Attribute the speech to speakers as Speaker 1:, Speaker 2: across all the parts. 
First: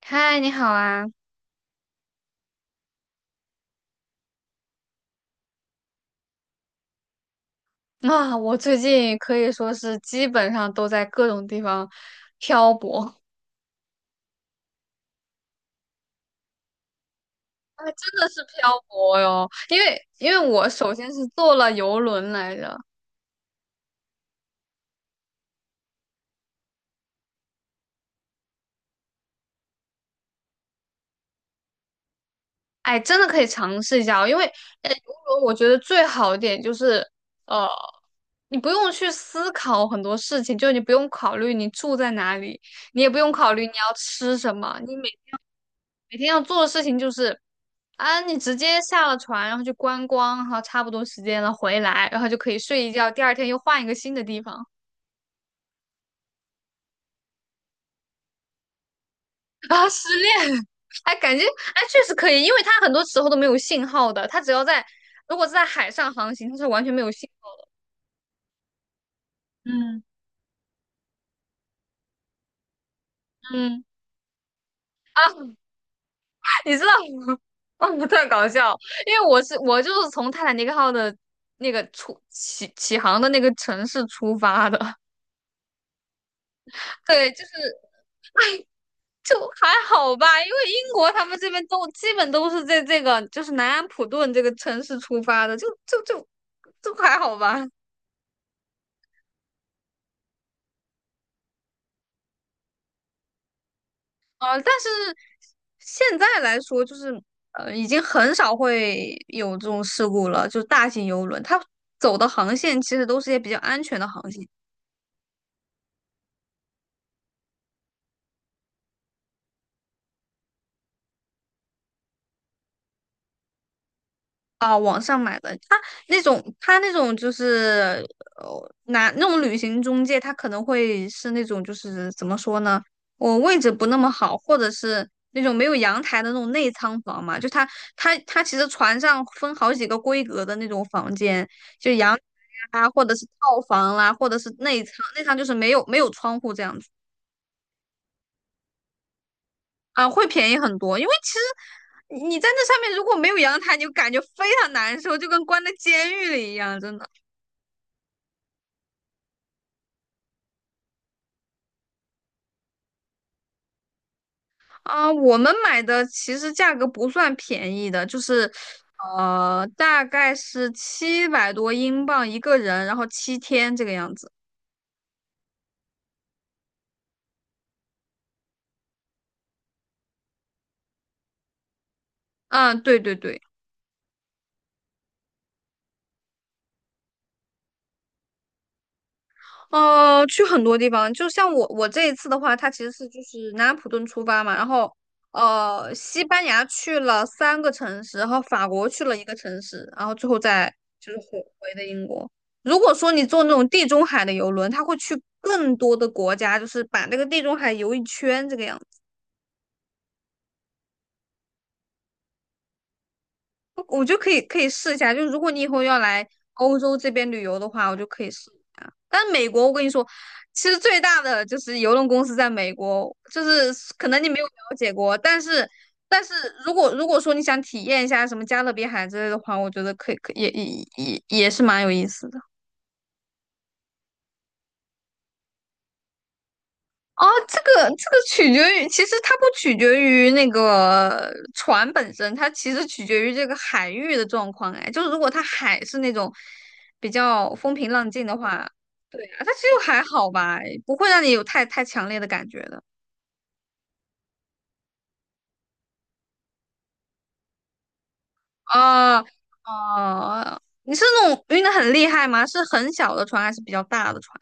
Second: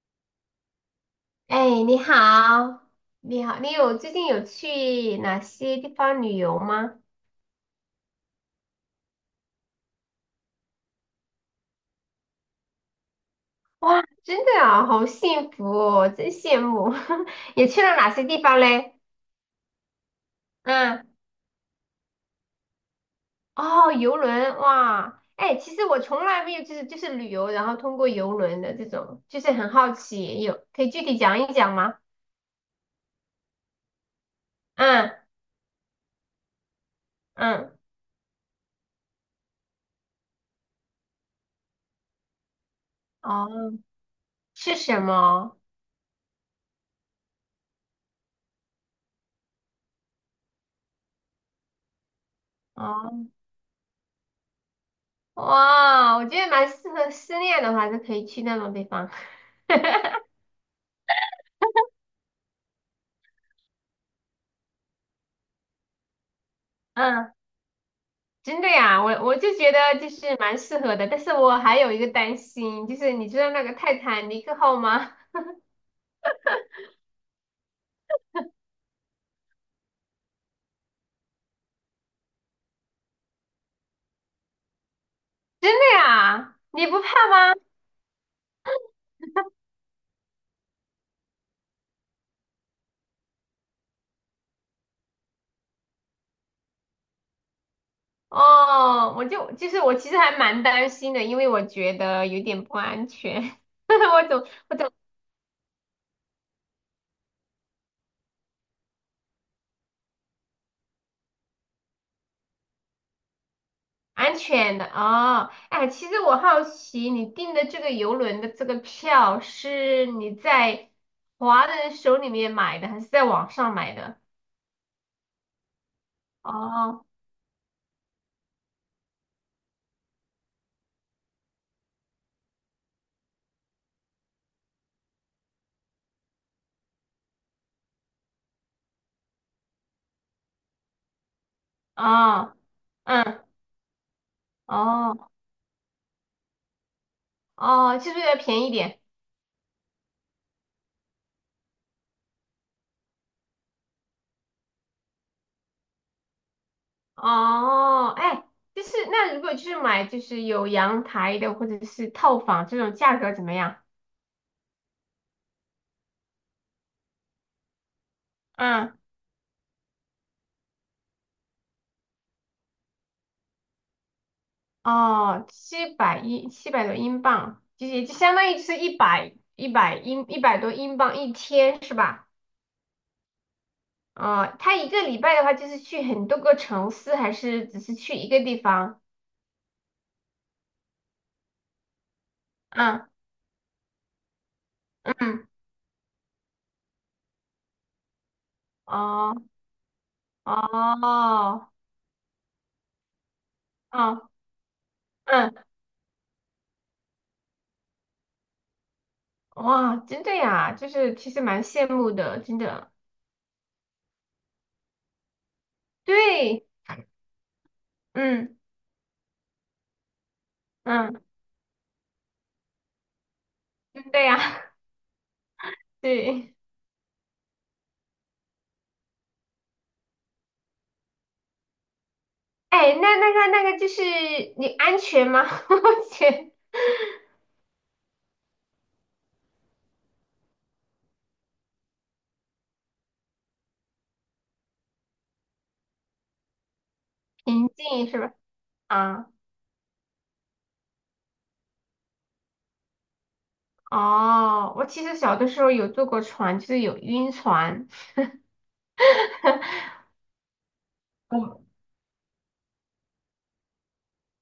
Speaker 1: 嗨，你好啊！
Speaker 2: 哎，你好，你好，你有最近有去哪些地方旅游吗？
Speaker 1: 啊，我最近可以说是基本上都在各种地方漂泊，
Speaker 2: 哇，真的啊，好幸福哦，真羡慕。也去
Speaker 1: 啊，
Speaker 2: 了哪
Speaker 1: 真
Speaker 2: 些
Speaker 1: 的
Speaker 2: 地
Speaker 1: 是
Speaker 2: 方
Speaker 1: 漂
Speaker 2: 嘞？
Speaker 1: 泊哟。因为我首先
Speaker 2: 嗯，
Speaker 1: 是坐了游轮来着，
Speaker 2: 哦，游轮，哇，哎，其实我从来没有就是旅游，然后通过游轮的这种，就是很好奇，有可以具体讲一讲吗？
Speaker 1: 哎，真的可以尝试一下哦。因为游
Speaker 2: 嗯
Speaker 1: 轮我觉得最好一点就是，呃，
Speaker 2: 嗯，
Speaker 1: 你不用去思考很多事情，就你不用考虑你住在哪里，你也不用考虑你
Speaker 2: 哦，
Speaker 1: 要吃什
Speaker 2: 是
Speaker 1: 么，你
Speaker 2: 什
Speaker 1: 每
Speaker 2: 么？
Speaker 1: 每天要做的事情就是啊，你直接下了船，然后就观光，然后差不多时间了回来，然后就可以睡一觉，
Speaker 2: 哦，
Speaker 1: 第二天又换一个新的地方
Speaker 2: 哇，我觉得蛮适合失恋的话，就可以去那种地方。
Speaker 1: 啊，失恋，哎，感觉确实可以，因为它很多时候都没有信号的，它只要在如果是在海上航行，它是完全 没有信
Speaker 2: 嗯。
Speaker 1: 号的。
Speaker 2: 真的呀，我就觉得
Speaker 1: 嗯，
Speaker 2: 就是蛮适合的，但是我还有一个担心，就是你知道那个
Speaker 1: 嗯，
Speaker 2: 泰坦尼克号吗？
Speaker 1: 你知道吗？哦，特搞笑，因为我从泰坦尼克号的那个起航的那个城市出发的，
Speaker 2: 真的呀，你不 怕
Speaker 1: 对，就是
Speaker 2: 吗？
Speaker 1: 就还好吧，因为英国他们这边都基本都是在这个就是南安普顿这个城市出发的，就还好吧。
Speaker 2: 哦，我就就是我其实还蛮担心的，因为我觉得有点不安全，我总
Speaker 1: 啊！但
Speaker 2: 我
Speaker 1: 是
Speaker 2: 总
Speaker 1: 现在来说，就是已经很少会有这种事故了，就是大型游轮，它走的航线其实都是一些比较安全的航
Speaker 2: 安
Speaker 1: 线。
Speaker 2: 全的哦。哎，其实我好奇你订的这个游轮的这个票是你在华人手里面买的，还是在网上买的？
Speaker 1: 那
Speaker 2: 哦
Speaker 1: 种就是拿那种旅行中介，他可能会是那种就是怎么说呢？我位置不那么好，或者是那种没有阳台的那种内舱房嘛，就他其实船上分好几个规格的那种房间，就阳台
Speaker 2: 哦，
Speaker 1: 啊，或者是
Speaker 2: 嗯
Speaker 1: 套房啦、或者是内舱，内
Speaker 2: 哦。
Speaker 1: 舱就是没有窗户这样子
Speaker 2: 哦，就是要便宜点。
Speaker 1: 啊，会便宜很多，因为其实。你在那上面如果没有阳台，你就感觉非常难受，就跟关在监狱里一样，真的。
Speaker 2: 哦，哎，就是那如果就是买就是有阳台的或者是套房这种价格怎么样？
Speaker 1: 啊，我们买的其实价格不算便宜的，就是
Speaker 2: 嗯，
Speaker 1: 大概是700多英镑一个人，然后7天这个样子。
Speaker 2: 哦，七百多英镑，就也就相当于就是一百多英镑一天是吧？
Speaker 1: 嗯，对对对。
Speaker 2: 哦，他一个礼拜的话就是去很多个城市，还是只是去一个地方？
Speaker 1: 去很多地方，就像我这一次的话，它其实是
Speaker 2: 嗯
Speaker 1: 就是南安普顿出发嘛，然后
Speaker 2: 嗯，
Speaker 1: 西班牙去了3个城市，然后法国去了一个
Speaker 2: 哦
Speaker 1: 城市，然后最后再就是回
Speaker 2: 哦
Speaker 1: 回的英国。如果说你坐那种地中海
Speaker 2: 哦，
Speaker 1: 的游轮，它会去
Speaker 2: 嗯，
Speaker 1: 更多的国家，就是把那个地中海游一圈这个样子。
Speaker 2: 哇，真的呀，就是其实蛮羡慕的，真的。
Speaker 1: 我就可以试一下，就如果你以后要来
Speaker 2: 对，
Speaker 1: 欧洲这边旅游的话，我就可以试
Speaker 2: 嗯
Speaker 1: 一下。但美国，我跟你说，其实最大
Speaker 2: 嗯，
Speaker 1: 的就是邮轮公司在美国，就是可能
Speaker 2: 对
Speaker 1: 你
Speaker 2: 呀，
Speaker 1: 没有了 解过，但是
Speaker 2: 对。
Speaker 1: 如果说你想体验一下什么加勒比海之类的话，我觉得可以也是蛮有意思的。
Speaker 2: 哎，那个就是你安全吗？我觉
Speaker 1: 哦，这个取决于，其实它不取决于那个船本身，它其实取决于这个海域的状况。哎，就是如果它海是那种比较
Speaker 2: 平
Speaker 1: 风平浪
Speaker 2: 静是
Speaker 1: 静
Speaker 2: 吧？
Speaker 1: 的话，对
Speaker 2: 啊，
Speaker 1: 啊，它其实还好吧，不会让你有太强烈的感觉的。
Speaker 2: 哦，我其实小的时候有坐过船，就是有晕船，
Speaker 1: 啊哦，你是那种晕
Speaker 2: 我
Speaker 1: 的很厉害吗？是很小的船还是比较大的船？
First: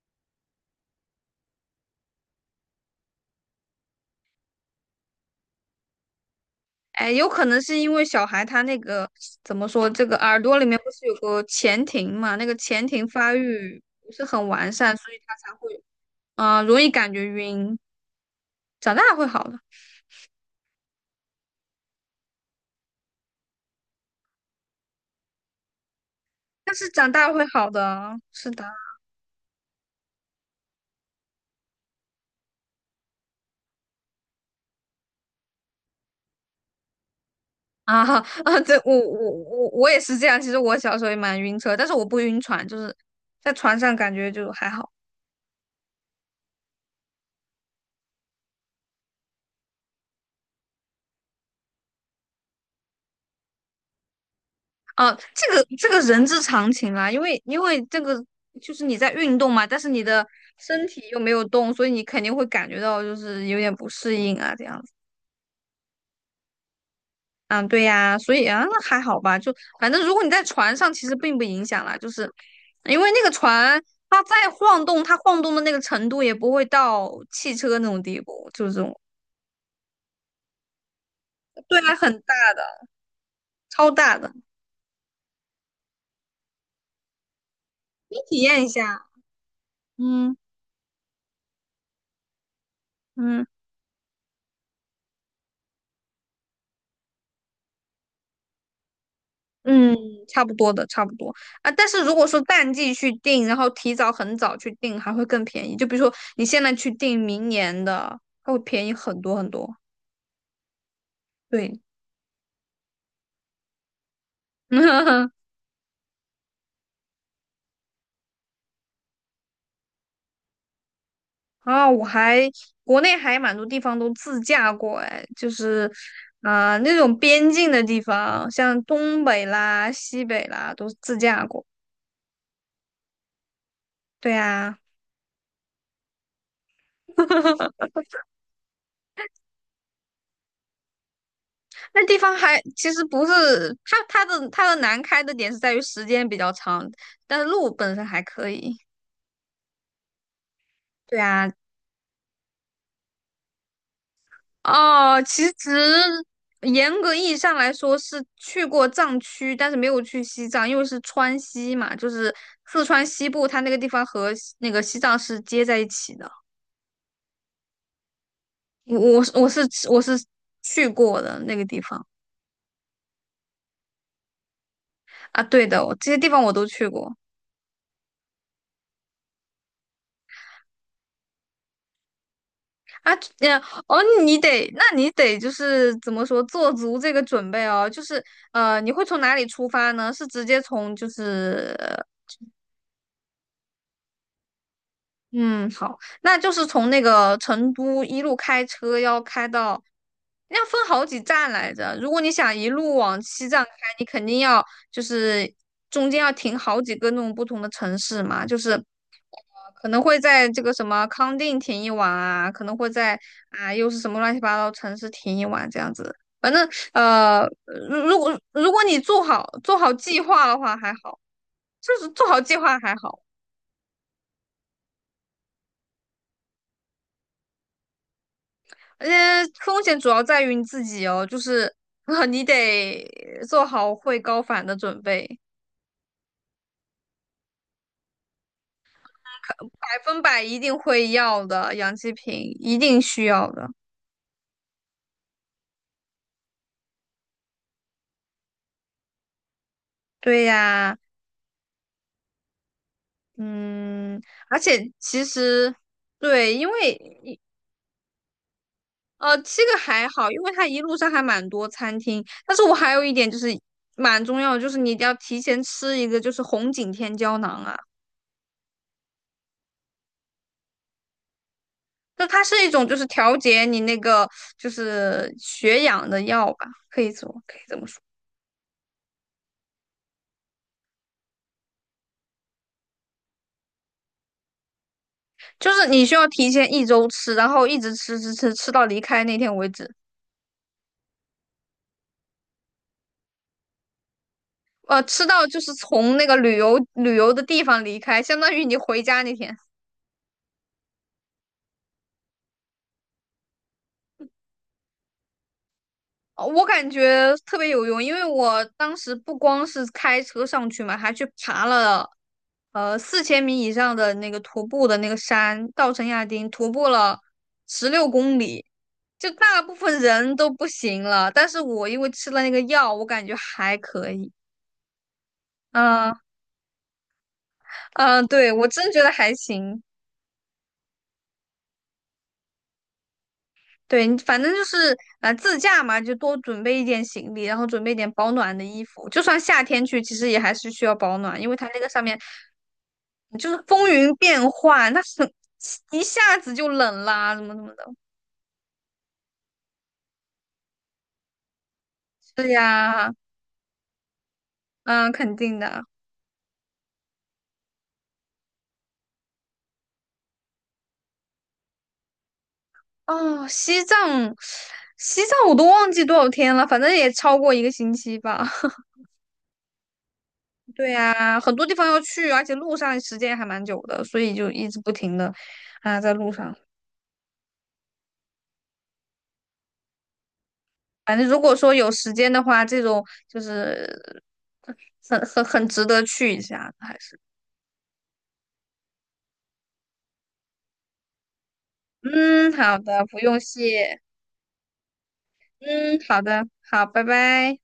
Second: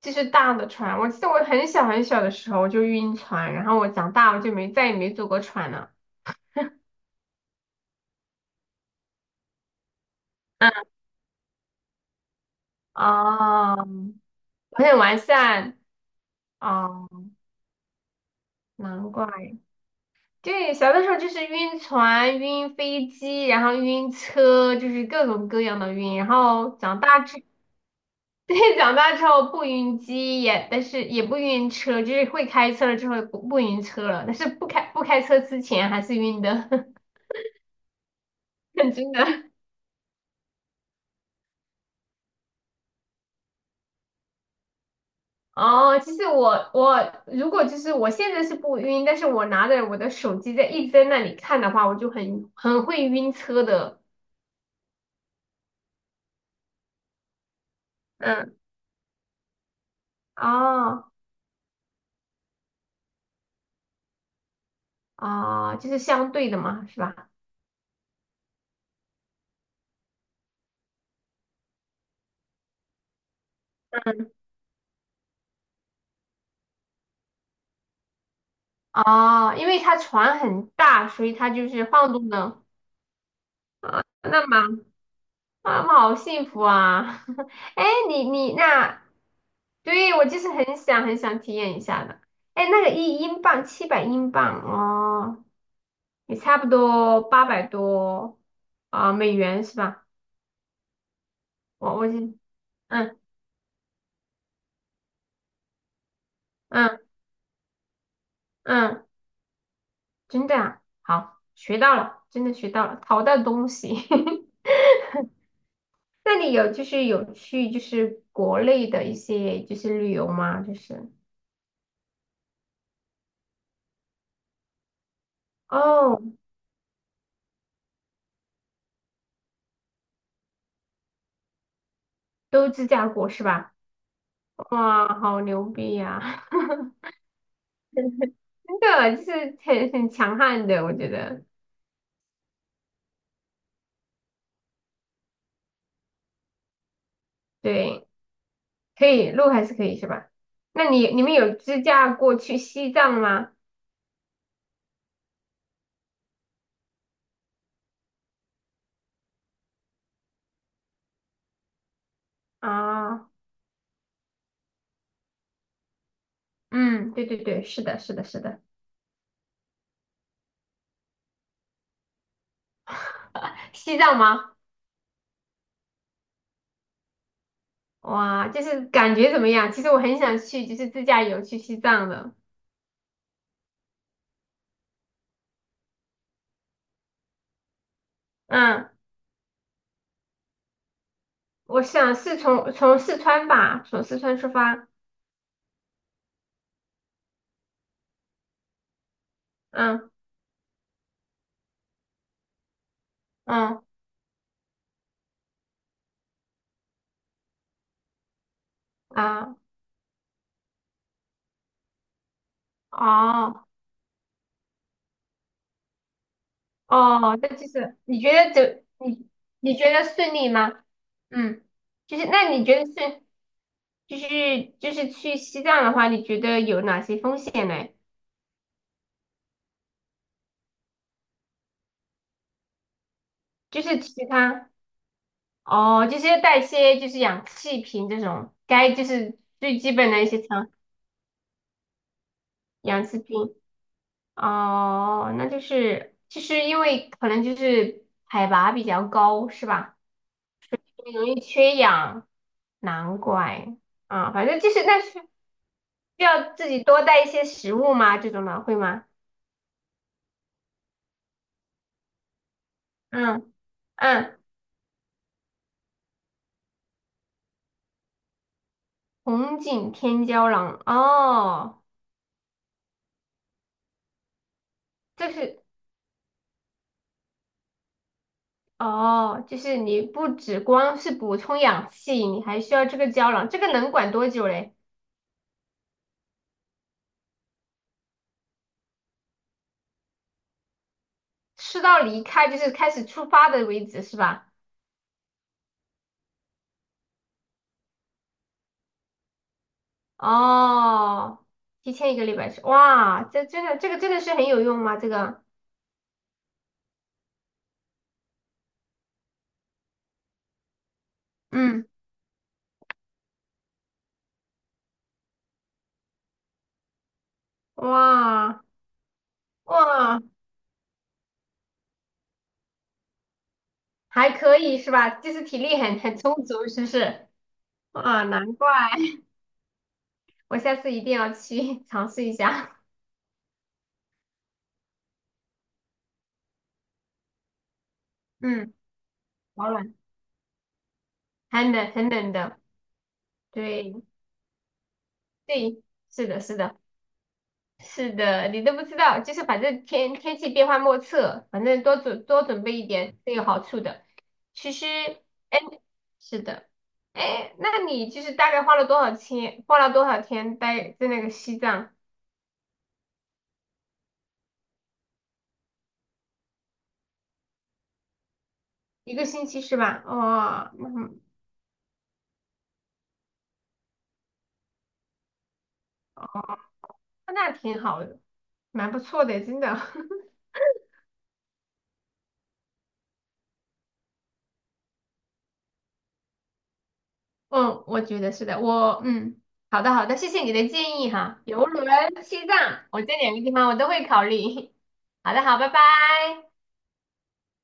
Speaker 2: 就是大的船。我记得我很小很小的时候我就晕船，然后我长大我就没再也没坐过船了。
Speaker 1: 哎，有可能是因为小孩他那个怎么说，这个耳朵里
Speaker 2: 嗯，
Speaker 1: 面不是有个前庭嘛？那个前庭发
Speaker 2: 哦，
Speaker 1: 育不是很完
Speaker 2: 我
Speaker 1: 善，
Speaker 2: 很
Speaker 1: 所
Speaker 2: 完
Speaker 1: 以他才
Speaker 2: 善
Speaker 1: 会容易
Speaker 2: 哦，
Speaker 1: 感觉晕。长
Speaker 2: 难
Speaker 1: 大会
Speaker 2: 怪。
Speaker 1: 好的，
Speaker 2: 对，小的时候就是晕船、晕飞机，然后晕车，就是各种各样的晕。然后
Speaker 1: 但是
Speaker 2: 长
Speaker 1: 长
Speaker 2: 大
Speaker 1: 大
Speaker 2: 之，
Speaker 1: 会好的啊，是
Speaker 2: 对，
Speaker 1: 的
Speaker 2: 长大之后不晕机也，但是也不晕车，就是会开车了之后不晕车了，但是不开车之前还是晕的，
Speaker 1: 啊 啊！这 我
Speaker 2: 真
Speaker 1: 我
Speaker 2: 的。
Speaker 1: 我我也是这样。其实我小时候也蛮晕车，但是我不晕船，就是在船上感觉就还好。
Speaker 2: 哦，其实我如果就是我现在是不晕，但是我拿着我的手机在一直在那里看的话，我就很会晕车的。
Speaker 1: 啊，这个人之常情啦，因为这个
Speaker 2: 嗯
Speaker 1: 就是你在运动嘛，但是你的身体
Speaker 2: 哦
Speaker 1: 又没有动，所以你肯定会感觉到就是有点不适应啊，这样子。
Speaker 2: 哦，就是相对的嘛，是吧？
Speaker 1: 嗯，对呀，所以啊，那还好吧，就反正如果你在船上，其实并不影响啦，就是因为那个船它再晃动，它晃动的那个程度也不会到汽车那种地步，就是这种，
Speaker 2: 哦，因为它船很大，所以它就
Speaker 1: 对
Speaker 2: 是
Speaker 1: 啊，很
Speaker 2: 晃动
Speaker 1: 大
Speaker 2: 的。
Speaker 1: 的，超
Speaker 2: 啊，
Speaker 1: 大的，
Speaker 2: 那妈妈好幸福啊！哎，
Speaker 1: 你
Speaker 2: 你
Speaker 1: 体
Speaker 2: 你
Speaker 1: 验一
Speaker 2: 那，
Speaker 1: 下，
Speaker 2: 对，我
Speaker 1: 嗯
Speaker 2: 就是很想体验一下的。哎，那个一英
Speaker 1: 嗯。
Speaker 2: 镑七百英镑哦，也差不多八百多啊、美元是
Speaker 1: 嗯，
Speaker 2: 吧？
Speaker 1: 差不多的，差不多啊。但
Speaker 2: 我
Speaker 1: 是
Speaker 2: 我
Speaker 1: 如果
Speaker 2: 记，
Speaker 1: 说淡季去
Speaker 2: 嗯
Speaker 1: 订，然后提早很早去订，还会更便宜。就比如说你现在去
Speaker 2: 嗯
Speaker 1: 订明年的，它会便宜
Speaker 2: 嗯，
Speaker 1: 很多很多。
Speaker 2: 真的啊，好，学
Speaker 1: 对，
Speaker 2: 到了，真的学到了，淘到东西。那你有就是有去就是国内的一些就是旅游吗？就是
Speaker 1: 啊，国内还蛮多地方都自驾过，哎，就是
Speaker 2: 哦，
Speaker 1: 那种边境的地方，像东北啦、西北啦，都自驾过。
Speaker 2: 都自驾过是吧？
Speaker 1: 对啊。
Speaker 2: 哇，好牛逼呀、真的就是很强悍的，我觉得
Speaker 1: 那地方还其实不是它的难开的点是在于时间比较长，但是路本身
Speaker 2: 对，
Speaker 1: 还可以。
Speaker 2: 可以路还是可以是吧？那你
Speaker 1: 对
Speaker 2: 你们
Speaker 1: 啊，
Speaker 2: 有自驾过去西藏吗？
Speaker 1: 哦，其实严格意义上来说是去过藏区，但是没有去西藏，因为是川西嘛，就是四川西
Speaker 2: 啊，
Speaker 1: 部，它那个地方和西那个西藏是接在一起的。
Speaker 2: 嗯，对对对，是的，是的，是的，
Speaker 1: 我去过的那个地方
Speaker 2: 西藏吗？
Speaker 1: 啊，对的，我这些地方我都去过。
Speaker 2: 哇，就是感觉怎么样？其实我很想去，就是自驾游去西藏的，
Speaker 1: 啊，呀，哦，那你得就是怎么说，做足这个准备哦。就是你
Speaker 2: 嗯。
Speaker 1: 会从哪里出发呢？是直接从就是
Speaker 2: 我想是从四川吧，从四川出发。
Speaker 1: 嗯，好，那就是从那个成都一路开车要开到，
Speaker 2: 嗯
Speaker 1: 要分好几站来着。如果你想一路往西藏开，
Speaker 2: 嗯
Speaker 1: 你肯定要就是中间要停好几个那种不同的城市嘛，就是
Speaker 2: 啊
Speaker 1: 可能会在这个什么康定停一晚啊，可能会在
Speaker 2: 哦
Speaker 1: 啊又是什么乱七八糟城市停一晚这样子。反正
Speaker 2: 哦，
Speaker 1: 呃，
Speaker 2: 那就
Speaker 1: 如
Speaker 2: 是
Speaker 1: 如果如果你做好做
Speaker 2: 你
Speaker 1: 好
Speaker 2: 觉得
Speaker 1: 计
Speaker 2: 顺
Speaker 1: 划
Speaker 2: 利
Speaker 1: 的
Speaker 2: 吗？
Speaker 1: 话还好，
Speaker 2: 嗯，
Speaker 1: 就是
Speaker 2: 就
Speaker 1: 做
Speaker 2: 是
Speaker 1: 好
Speaker 2: 那
Speaker 1: 计
Speaker 2: 你觉
Speaker 1: 划
Speaker 2: 得
Speaker 1: 还好，
Speaker 2: 是就是去西藏的话，你觉得有哪些风险呢？
Speaker 1: 而且风险主要在于你自己哦，就是你得做
Speaker 2: 就
Speaker 1: 好
Speaker 2: 是
Speaker 1: 会
Speaker 2: 其
Speaker 1: 高反
Speaker 2: 他
Speaker 1: 的准备，
Speaker 2: 哦，就是要带一些就是氧气瓶这种，该就是最基
Speaker 1: 百
Speaker 2: 本
Speaker 1: 分
Speaker 2: 的一些
Speaker 1: 百一
Speaker 2: 常
Speaker 1: 定会要的，氧气瓶一定
Speaker 2: 氧气
Speaker 1: 需要
Speaker 2: 瓶。
Speaker 1: 的。
Speaker 2: 哦，那就是因为可能就是海拔比较高，是吧？
Speaker 1: 对呀，
Speaker 2: 容易缺氧，难怪
Speaker 1: 嗯，
Speaker 2: 啊，反
Speaker 1: 而
Speaker 2: 正就是
Speaker 1: 且
Speaker 2: 那
Speaker 1: 其
Speaker 2: 是
Speaker 1: 实。
Speaker 2: 需
Speaker 1: 对，
Speaker 2: 要
Speaker 1: 因
Speaker 2: 自己
Speaker 1: 为
Speaker 2: 多带一些食物吗？这种的会吗？
Speaker 1: 这个还好，因为它一路上还蛮多餐厅。但是我还有一点就是
Speaker 2: 嗯
Speaker 1: 蛮重
Speaker 2: 嗯，
Speaker 1: 要的，就是你一定要提前吃一个，就是红景天胶囊啊，
Speaker 2: 红景天胶囊哦，
Speaker 1: 就它是一种就是调节你那个就
Speaker 2: 这
Speaker 1: 是
Speaker 2: 是
Speaker 1: 血氧的药吧，可以这么说，
Speaker 2: 哦，就是你不只光是补充氧气，你还需要这个胶囊，这个能管多久嘞？
Speaker 1: 就是你需要提前一周吃，然后一直吃到离开那天为止，
Speaker 2: 吃到离开就是开始出发的为止是吧？
Speaker 1: 吃到就是从那个旅游的地方离开，相当于你回家那天。
Speaker 2: 哦，提前一个礼拜吃，哇，这个真的是很有用吗？这个，
Speaker 1: 哦我感觉特别有用，因为我当时不光是开车上去嘛，还去爬
Speaker 2: 嗯，
Speaker 1: 了4000米以上的那个徒步的那个山，稻城亚丁，徒步了十六公
Speaker 2: 哇
Speaker 1: 里，就大部分
Speaker 2: 哇。
Speaker 1: 人都不行了，但是我因为吃了那个药，我感觉还可
Speaker 2: 还
Speaker 1: 以。
Speaker 2: 可以是吧？就是体力很
Speaker 1: 嗯
Speaker 2: 很充足，是不是？啊，
Speaker 1: 嗯，对，
Speaker 2: 难
Speaker 1: 我
Speaker 2: 怪，
Speaker 1: 真觉得 还行。
Speaker 2: 我下次一定要去 尝试一下。
Speaker 1: 对，你反正就是自驾嘛，就多准备一点行李，然后准备一点保暖的
Speaker 2: 嗯，
Speaker 1: 衣服。就算夏
Speaker 2: 保
Speaker 1: 天
Speaker 2: 暖，
Speaker 1: 去，其实也还是需要保暖，因为它
Speaker 2: 很
Speaker 1: 那个
Speaker 2: 冷
Speaker 1: 上
Speaker 2: 很
Speaker 1: 面
Speaker 2: 冷的，
Speaker 1: 嗯就是风
Speaker 2: 对
Speaker 1: 云变幻，它
Speaker 2: 对，
Speaker 1: 一
Speaker 2: 是
Speaker 1: 下
Speaker 2: 的，
Speaker 1: 子
Speaker 2: 是
Speaker 1: 就
Speaker 2: 的，
Speaker 1: 冷啦，怎么怎么的。
Speaker 2: 是的，你都不知道，就是反正天气变幻莫测，反正多准多
Speaker 1: 对
Speaker 2: 准备一
Speaker 1: 呀，
Speaker 2: 点是有好处的。其实，
Speaker 1: 嗯，肯定
Speaker 2: 哎，
Speaker 1: 的。
Speaker 2: 是的，哎，那你就是大概花了多少钱？花了多少天待在那个西藏？
Speaker 1: 哦，西藏，西藏我都忘记多少天了，反正也超过一个星期吧。
Speaker 2: 一个星期是吧？哇、
Speaker 1: 对
Speaker 2: 那
Speaker 1: 呀，很多地方要去，而且路上时间还蛮久的，所以就一直不停的啊在路上。
Speaker 2: 那挺好的，蛮不错的，真的。
Speaker 1: 反正如果说有时间的话，这种就是很值得去一下的还是
Speaker 2: 嗯，我觉得是的，我嗯，好的好的，谢谢你的建议哈。游轮、西
Speaker 1: 嗯，好
Speaker 2: 藏，我
Speaker 1: 的，
Speaker 2: 这
Speaker 1: 不
Speaker 2: 两
Speaker 1: 用
Speaker 2: 个地方我都
Speaker 1: 谢，
Speaker 2: 会考虑。好的，好，拜拜。
Speaker 1: 嗯，好的，好，拜拜。